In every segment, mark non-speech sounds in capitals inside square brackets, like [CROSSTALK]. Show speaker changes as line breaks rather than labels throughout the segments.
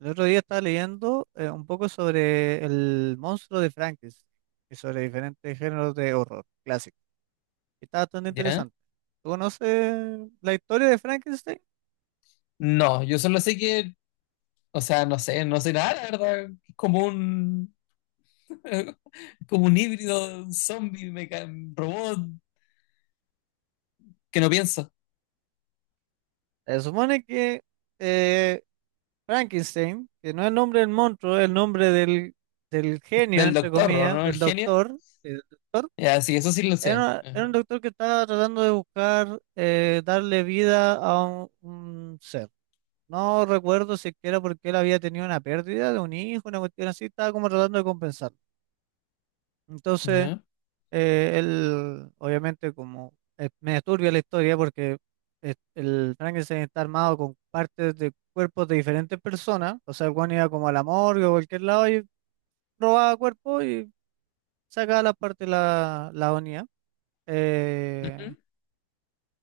El otro día estaba leyendo un poco sobre el monstruo de Frankenstein y sobre diferentes géneros de horror clásico. Y está bastante
¿Ya?
interesante. ¿Tú conoces la historia de Frankenstein?
No, yo solo sé que, o sea, no sé, no sé nada, la verdad. Es como un, [LAUGHS] como un híbrido zombie, robot que no piensa.
Se supone que eh, Frankenstein, que no es el nombre del monstruo, es el nombre del genio,
Del
entre
doctor, ¿o
comillas,
¿no? El
del
genio.
doctor, eh, del doctor
Ya, sí, eso sí lo sé.
era
Ajá.
un doctor que estaba tratando de buscar darle vida a un ser. No recuerdo si es que era porque él había tenido una pérdida de un hijo, una cuestión así, estaba como tratando de compensarlo. Entonces,
¿Ya?
él, obviamente, como me turbia la historia porque el Frankenstein está armado con partes de cuerpos de diferentes personas, o sea, el weón iba como a la morgue o a cualquier lado y robaba cuerpos y sacaba las partes la unía. Eh,
Ujú.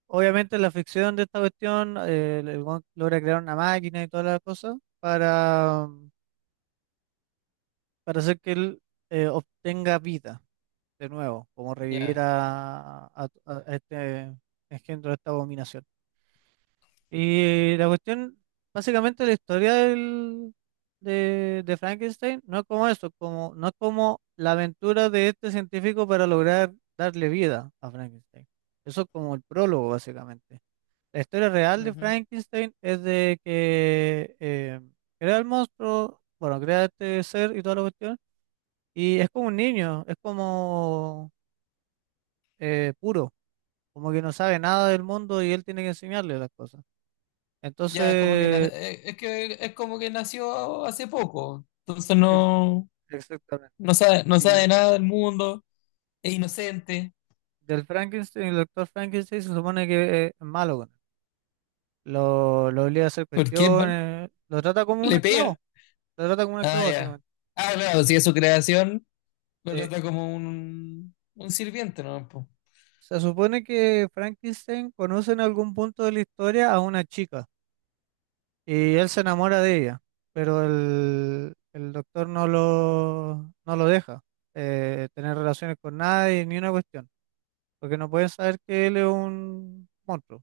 Obviamente, en la ficción de esta cuestión, el weón logra crear una máquina y todas las cosas para hacer que él obtenga vida de nuevo, como revivir
Ya.
a este engendro de esta abominación. Y la cuestión, básicamente la historia de Frankenstein no es como eso, como, no es como la aventura de este científico para lograr darle vida a Frankenstein. Eso es como el prólogo, básicamente. La historia real de
Ujú.
Frankenstein es de que crea el monstruo, bueno, crea este ser y toda la cuestión. Y es como un niño, es como puro, como que no sabe nada del mundo y él tiene que enseñarle las cosas.
Ya, es como que,
Entonces,
es que es como que nació hace poco. Entonces
ex-
no,
exactamente.
no sabe
Y
nada del mundo. Es inocente.
del Frankenstein, el doctor Frankenstein se supone que es malo con él. Lo obliga a hacer
¿Por qué? ¿Vale?
cuestiones, lo trata como un
Le pega.
esclavo, lo trata como un
Ah,
esclavo
ya.
básicamente.
Ah, claro, si es su creación. Lo
Eh,
trata como un sirviente, ¿no? Po.
Se supone que Frankenstein conoce en algún punto de la historia a una chica. Y él se enamora de ella, pero el doctor no lo deja tener relaciones con nadie ni una cuestión, porque no pueden saber que él es un monstruo,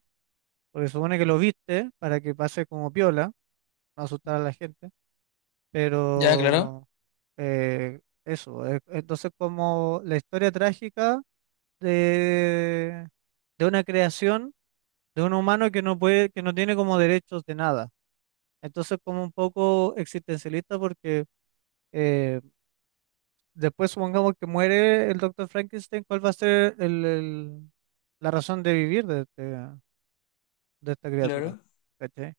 porque supone que lo viste para que pase como piola, no asustar a la gente,
Ya, claro,
pero entonces como la historia trágica de, de una creación de un humano que no puede, que no tiene como derechos de nada. Entonces, como un poco existencialista, porque eh, después supongamos que muere el doctor Frankenstein, ¿cuál va a ser la razón de vivir de esta criatura?
claro.
¿Cachai?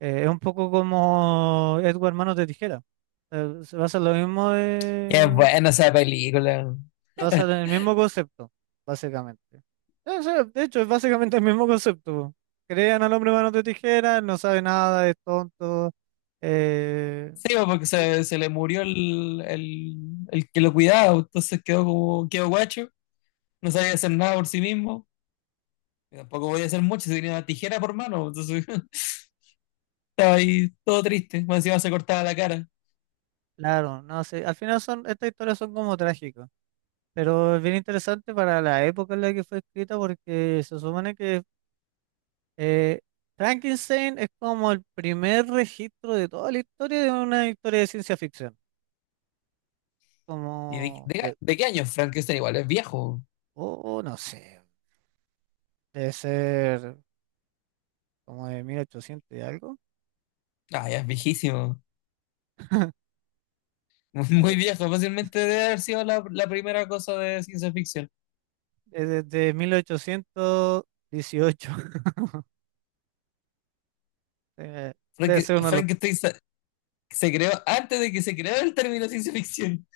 Es un poco como Edward Manos de Tijera. Se basa en lo mismo
Qué es buena esa película.
se basa en
[LAUGHS]
el mismo concepto, básicamente. Sí, de hecho, es básicamente el mismo concepto. Crean al hombre Manos de Tijera, no sabe nada, es tonto. eh,
Sí, po, porque se le murió el que lo cuidaba, entonces quedó como, quedó guacho, no sabía hacer nada por sí mismo, y tampoco podía hacer mucho, se tenía una tijera por mano, entonces [LAUGHS] estaba ahí todo triste, más encima se cortaba la cara.
Claro, no sé, al final son, estas historias son como trágicas, pero es bien interesante para la época en la que fue escrita porque se supone que eh, Frankenstein es como el primer registro de toda la historia de una historia de ciencia ficción,
¿Y
como de,
de qué año es Frankenstein? Igual es viejo.
oh, no sé, debe ser como de 1800 y algo,
Ah, ya es viejísimo.
[LAUGHS]
[LAUGHS] Muy
de-
viejo, fácilmente debe haber sido la, la primera cosa de ciencia ficción.
es desde 1818, [LAUGHS] eh, debe ser uno de los,
Frankenstein se creó antes de que se creara el término ciencia ficción.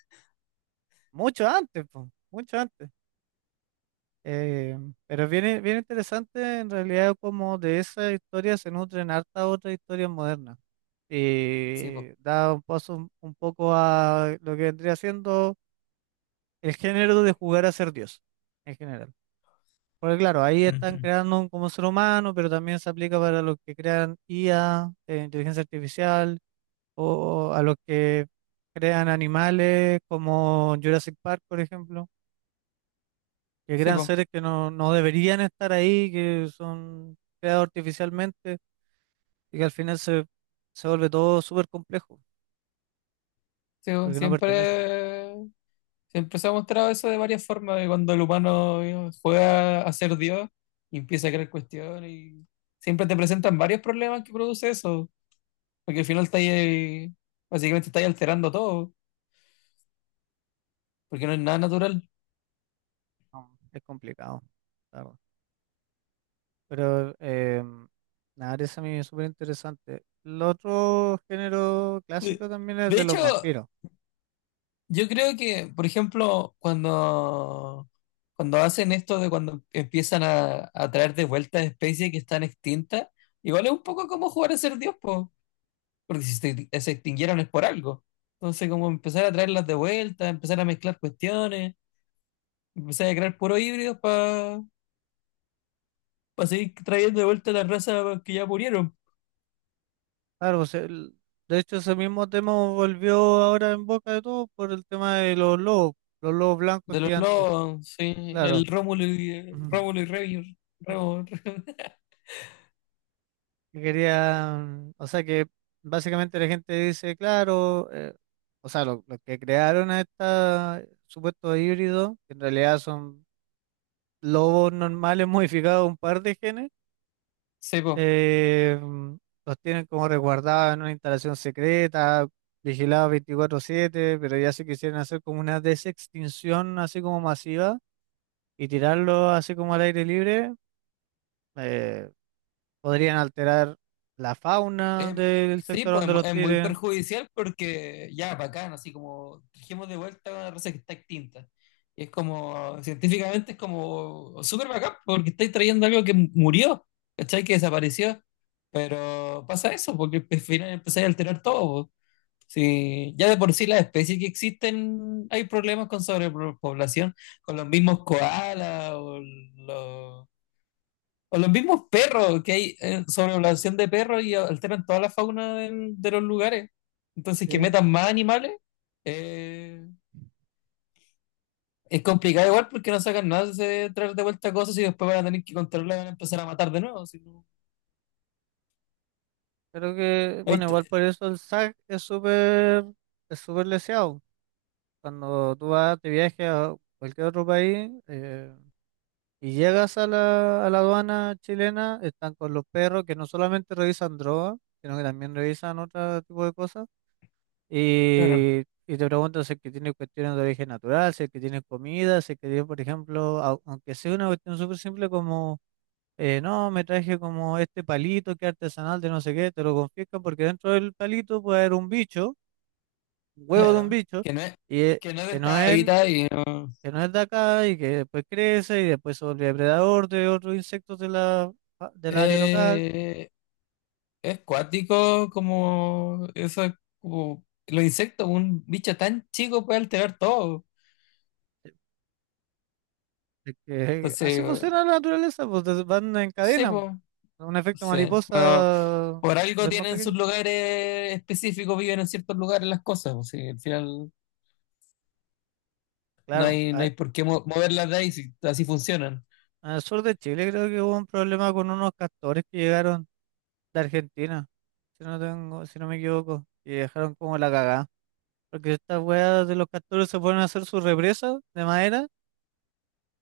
mucho antes, po, mucho antes. Eh, pero es bien, bien interesante en realidad como de esa historia se nutren hartas otras historias modernas
Sí, po.
y da un paso un poco a lo que vendría siendo el género de jugar a ser Dios en general. Porque claro, ahí están
Ujú.
creando un como ser humano, pero también se aplica para los que crean IA, inteligencia artificial, o a los que crean animales como Jurassic Park, por ejemplo que
Sí,
crean
po.
seres que no deberían estar ahí, que son creados artificialmente y que al final se vuelve todo súper complejo
Sí, po.
porque no pertenecen.
Siempre, siempre se ha mostrado eso de varias formas, de cuando el humano juega a ser Dios y empieza a crear cuestiones y siempre te presentan varios problemas que produce eso, porque al final está ahí, básicamente está ahí alterando todo, porque no es nada natural.
No, es complicado, la verdad. Pero nada, eso a mí es súper interesante. El otro género
De
clásico también es
de
de
hecho,
los vampiros.
yo creo que, por ejemplo, cuando, cuando hacen esto de cuando empiezan a traer de vuelta especies que están extintas, igual es un poco como jugar a ser Dios, po, porque si se, se extinguieron es por algo. Entonces, como empezar a traerlas de vuelta, empezar a mezclar cuestiones, empezar a crear puros híbridos para seguir trayendo de vuelta las razas que ya murieron.
Claro, pues, de hecho ese mismo tema volvió ahora en boca de todos por el tema de los lobos blancos
De los
gigantes.
lobos, sí,
Claro. Ujú.
Rómulo y Remo,
[LAUGHS]
Remo. [LAUGHS]
Que querían, o sea que básicamente la gente dice, claro, o sea, los que crearon a estos supuestos híbridos, que en realidad son lobos normales [LAUGHS] modificados un par de genes,
Sí, po.
eh, los tienen como resguardados en una instalación secreta, vigilados 24/7, pero ya se quisieran hacer como una desextinción así como masiva y tirarlos así como al aire libre, eh, podrían alterar la fauna
Eh,
del
sí,
sector
pues es,
donde los
es muy
tiren.
perjudicial porque ya, bacán, así como trajimos de vuelta una raza que está extinta. Y es como, científicamente es como súper bacán porque estáis trayendo algo que murió, ¿cachai? Que desapareció. Pero pasa eso, porque al final empezáis a alterar todo, po. Sí, ya de por sí las especies que existen, hay problemas con sobrepoblación, con los mismos koalas los o los mismos perros, que hay sobrepoblación de perros y alteran toda la fauna de los lugares. Entonces, que
Sí,
metan más animales, eh, es complicado igual porque no sacan nada de traer de vuelta cosas y después van a tener que controlarla y van a empezar a matar de nuevo. Si
creo que,
Ahí
bueno, igual
te-
por eso el SAC es súper leseado. Cuando tú vas de viaje a cualquier otro país y llegas a la aduana chilena, están con los perros que no solamente revisan droga, sino que también revisan otro tipo de cosas.
Claro,
Y te preguntan si es que tiene cuestiones de origen natural, si es que tiene comida, si es que tiene, por ejemplo, aunque sea una cuestión súper simple como no, me traje como este palito que es artesanal de no sé qué, te lo confiscan porque dentro del palito puede haber un bicho, un huevo de un
claro.
bicho, y
Que no es de
que no
esta
es,
vida y no.
que no es de acá y que después crece y después se vuelve depredador de otros insectos de del área local.
Eh, es cuático como eso es como los insectos, un bicho tan chico puede alterar todo.
Es que así
Entonces,
funciona la naturaleza, pues van en
sí,
cadena, pues. Un efecto
sí, pero
mariposa
por
es
algo
el más
tienen
pequeño.
sus lugares específicos, viven en ciertos lugares las cosas, pues, sí, al final no
Claro,
hay, no hay por qué moverlas de ahí si así funcionan.
al sur de Chile creo que hubo un problema con unos castores que llegaron de Argentina. Si no me equivoco, y dejaron como la cagada. Porque estas weas de los castores se ponen a hacer su represa de madera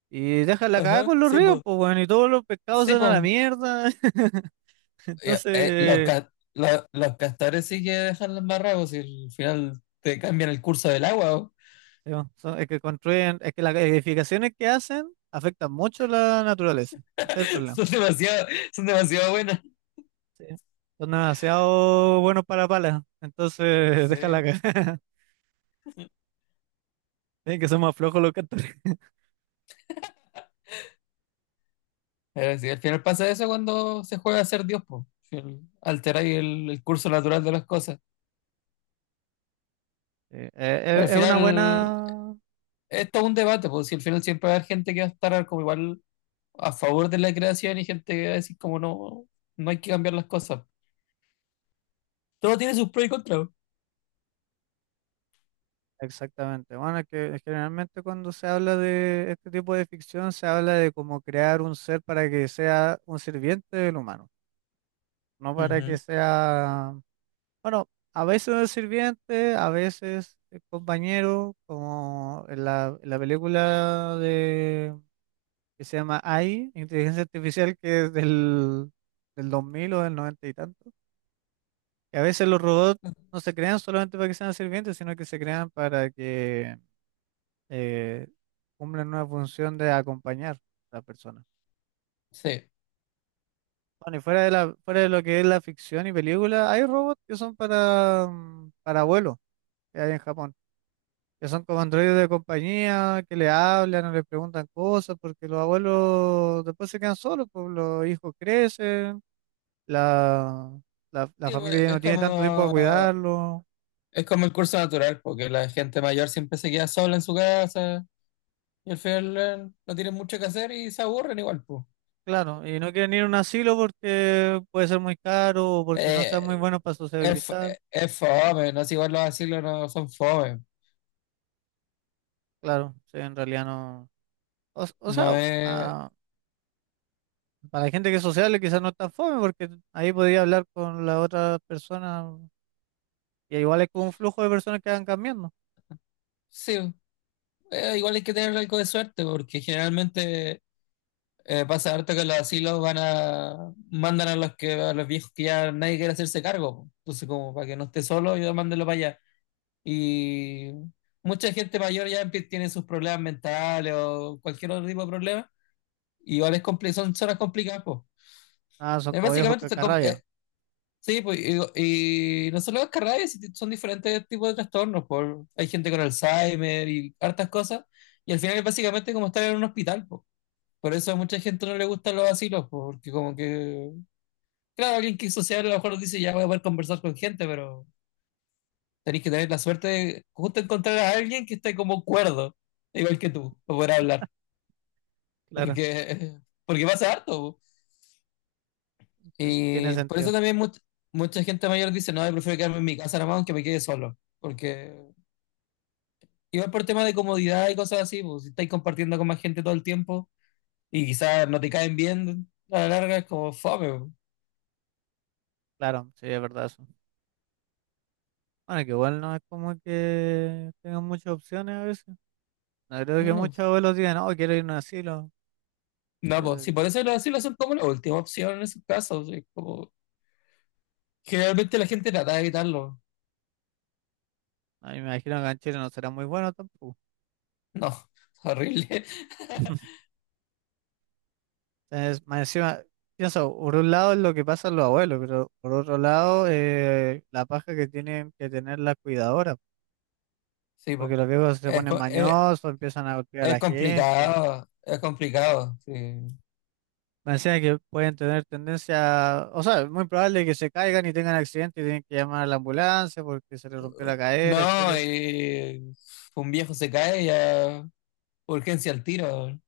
y dejan la cagada
Ajá,
con los
sí,
ríos,
pues.
pues bueno, y todos los pescados se
Sí,
van a la
pues.
mierda. [LAUGHS]
Ya, los,
Entonces,
los castores sí que dejan las barracos y al final te cambian el curso del agua, po.
sí, bueno, es que construyen, es que las edificaciones que hacen afectan mucho la naturaleza. Ese es el
[LAUGHS]
problema.
Son demasiado, son demasiado buenas.
Sí. Son demasiado buenos para palas, entonces [LAUGHS] dejan la
Sí.
cagada. [LAUGHS] Tienen que ser más flojos los castores. [LAUGHS]
Pero sí, al final pasa eso cuando se juega a ser Dios, pues. Alterar el curso natural de las cosas.
Sí,
Al
es una
final,
buena.
esto es un debate, porque si al final siempre va a haber gente que va a estar como igual a favor de la creación y gente que va a decir como no, no hay que cambiar las cosas. Todo tiene sus pros y contras.
Exactamente. Bueno, es que generalmente cuando se habla de este tipo de ficción se habla de cómo crear un ser para que sea un sirviente del humano, no para que
Ujú.
sea, bueno, a veces un sirviente, a veces el compañero, como en la película de que se llama AI, Inteligencia Artificial, que es del 2000 o del 90 y tanto, que a veces los robots no se crean solamente para que sean sirvientes, sino que se crean para que eh, cumplen una función de acompañar a la persona.
Sí.
Bueno, y fuera de fuera de lo que es la ficción y película, hay robots que son para, para abuelos, que hay en Japón, que son como androides de compañía, que le hablan o le preguntan cosas, porque los abuelos después se quedan solos, pues los hijos crecen, la, la
Sí,
familia
pues,
ya no tiene tanto tiempo para cuidarlo.
es como el curso natural, porque la gente mayor siempre se queda sola en su casa y al final no tienen mucho que hacer y se aburren igual, pues.
Claro, y no quieren ir a un asilo porque puede ser muy caro o porque no sean muy
Eh,
buenos para
es,
sociabilizar.
es fome, no es igual los asilos no son fome.
Claro, sí, en realidad no. O
No
sea,
es.
ah, para la gente que es sociable quizás no es tan fome porque ahí podría hablar con la otra persona, y igual es como un flujo de personas que van cambiando.
Sí, igual hay que tener algo de suerte, porque generalmente eh, pasa harto que los asilos van a mandan a los que a los viejos que ya nadie quiere hacerse cargo, po. Entonces, como para que no esté solo, yo mándenlo para allá. Y mucha gente mayor ya tiene sus problemas mentales o cualquier otro tipo de problema. Y igual es son zonas complicadas, pues.
Ah, son como viejos
Básicamente, está
cacarrabia.
sí, pues, y no solo las carreras, son diferentes tipos de trastornos. Por, hay gente con Alzheimer y hartas cosas. Y al final es básicamente como estar en un hospital, pues. Por eso a mucha gente no le gustan los asilos, po, porque como que claro, alguien que es social a lo mejor dice, ya voy a poder conversar con gente, pero tenés que tener la suerte de justo encontrar a alguien que esté como cuerdo, igual que tú, para poder hablar.
Claro,
Porque, porque pasa harto, po.
tiene
Y por eso
sentido.
también mucha gente mayor dice, no, yo prefiero quedarme en mi casa nomás aunque me quede solo. Porque igual por tema de comodidad y cosas así, pues si estáis compartiendo con más gente todo el tiempo y quizás no te caen bien, a la larga es como fome, po.
Claro, sí, es verdad eso. Bueno, que igual no es como que tengan muchas opciones a veces. No creo que
No.
muchos abuelos digan, no, quiero ir a un asilo.
No,
Yo
pues
creo
si
que
por eso lo, así lo hacen como la última opción en esos casos, es como generalmente la gente trata de evitarlo.
no, y me imagino que en Chile no será muy bueno tampoco.
No, [LAUGHS] es horrible.
Es, más encima, pienso, por un lado es lo que pasa a los abuelos, pero por otro lado, la paja que tienen que tener las cuidadoras,
Sí,
porque
po.
los viejos se
Es,
ponen mañosos, empiezan a golpear a
es
la gente.
complicado, es complicado, sí.
Me decía que pueden tener tendencia, o sea, es muy probable que se caigan y tengan accidente y tienen que llamar a la ambulancia porque se les rompió la cadera,
No,
etcétera.
y un viejo se cae y a urgencia al tiro.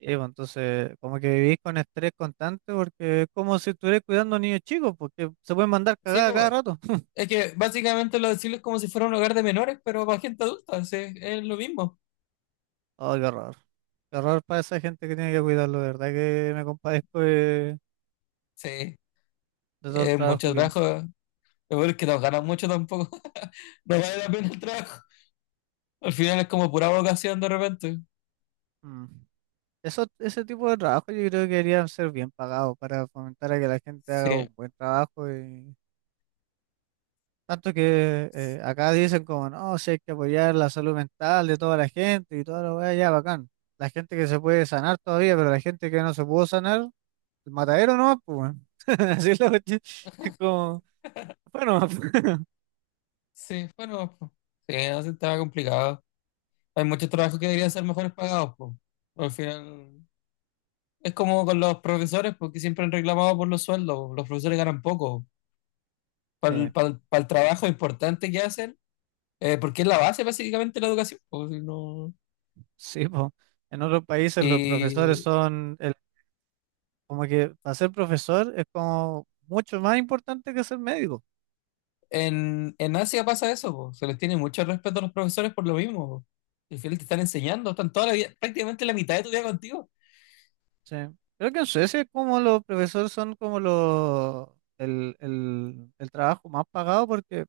Y bueno, entonces, como que vivís con estrés constante porque es como si estuvieras cuidando a niños chicos, porque se pueden mandar
Sí,
cagadas
po.
cada rato.
Es que básicamente los asilos es como si fuera un hogar de menores, pero para gente adulta, sí, es lo mismo.
Oh, qué horror. Qué horror para esa gente que tiene que cuidarlo, de verdad que me compadezco de,
Sí,
de todo el
es
trabajo
mucho
que.
trabajo. Lo peor es bueno que no ganan mucho tampoco. [LAUGHS] No vale la pena el trabajo. Al final es como pura vocación de repente.
Mm. Eso, ese tipo de trabajo yo creo que deberían ser bien pagados para fomentar a que la gente haga
Sí.
un buen trabajo y tanto que acá dicen como no, si hay que apoyar la salud mental de toda la gente y toda la weá, ya bacán. La gente que se puede sanar todavía, pero la gente que no se pudo sanar, el matadero no, pues weón. [LAUGHS] Así es la cuestión. Es como, bueno, [LAUGHS]
Sí, bueno, pues, sí, no, sí, estaba complicado. Hay muchos trabajos que deberían ser mejores pagados, pues. Al final, es como con los profesores, porque siempre han reclamado por los sueldos. Los profesores ganan poco. Para
sí.
el, para el trabajo importante que hacen, porque es la base básicamente de la educación, po,
Sí, po. En otros países los profesores
y
son, como que para ser profesor es como mucho más importante que ser médico.
en Asia pasa eso, po, se les tiene mucho respeto a los profesores por lo mismo, po. Al final te están enseñando, están toda la vida, prácticamente la mitad de tu vida contigo.
Sí. Creo que en Suecia es como los profesores son como los, el trabajo más pagado porque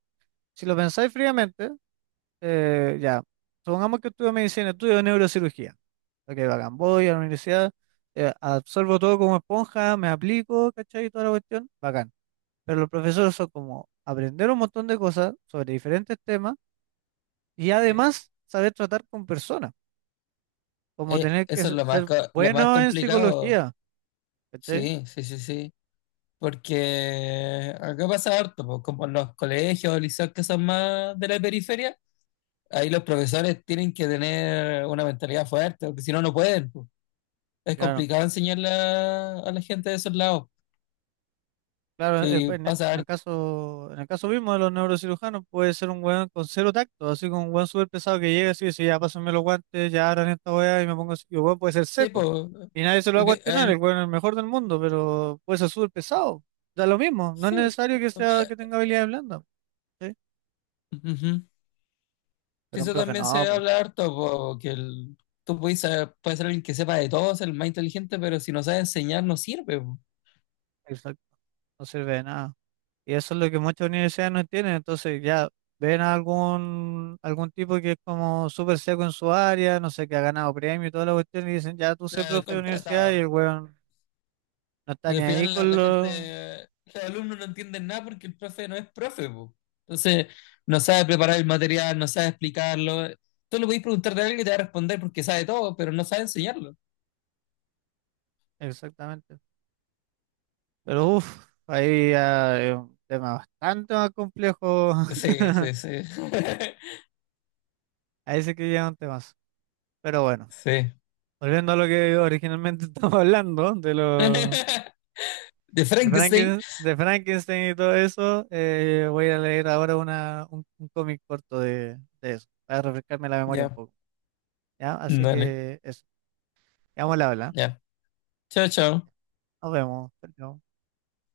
si lo pensáis fríamente, ya, supongamos que estudio medicina, estudio neurocirugía. Ok, bacán, voy a la universidad, absorbo todo como esponja, me aplico, ¿cachai? Y toda la cuestión, bacán. Pero los profesores son como aprender un montón de cosas sobre diferentes temas. Y
Sí.
además, saber tratar con personas, como tener que
Eso es lo más,
ser
lo más
bueno en
complicado.
psicología, ¿cachai?
Sí, sí. Porque acá pasa harto, pues, como en los colegios o liceos que son más de la periferia, ahí los profesores tienen que tener una mentalidad fuerte, porque si no, no pueden, pues. Es
Claro,
complicado enseñarle a la gente de esos lados.
claro, pues,
Sí,
en
pasa harto.
en el caso mismo de los neurocirujanos, puede ser un weón con cero tacto, así como un weón súper pesado que llega así y dice, "Sí, ya pásenme los guantes, ya abran esta weá y me pongo así", y el weón puede ser
Sí,
seco,
pues.
y nadie se lo va a
Porque,
cuestionar, el weón es el mejor del mundo, pero puede ser súper pesado, da lo mismo, no es
sí,
necesario que sea,
pues,
que tenga habilidades blandas, ¿cachai?
ujú. Sí,
Pero un
eso
profe
también
no,
se
pues,
habla harto, po, tú puedes ser alguien que sepa de todo, ser el más inteligente, pero si no sabes enseñar, no sirve, po.
exacto, no sirve de nada. Y eso es lo que muchas universidades no entienden. Entonces ya ven a algún tipo que es como súper seco en su área, no sé, que ha ganado premio y toda la cuestión, y dicen, ya tú
O
sé
sea,
profe de universidad y
contratado.
el weón no está
Y
ni
al
ahí
final la,
con
la
lo...
gente, los alumnos no entienden nada porque el profe no es profe, po. Entonces, no sabe preparar el material, no sabe explicarlo. Tú le podés preguntar de alguien que te va a responder porque sabe todo, pero no sabe enseñarlo.
Exactamente. Pero uff, ahí ya es un tema bastante más complejo. [LAUGHS]
Sí, sí. [LAUGHS]
Ahí sí que llegan temas. Pero bueno,
Sí.
volviendo a lo que originalmente [LAUGHS] estamos hablando, de los...
[LAUGHS] De
De
Frankenstein.
De Frankenstein y todo eso, voy a leer ahora un cómic corto de eso, para refrescarme la memoria un
Ya,
poco. ¿Ya? Así
dale.
que eso. Quedamos al habla, ¿ah?
Ya. Chao, chao.
Nos vemos. Chao, chao.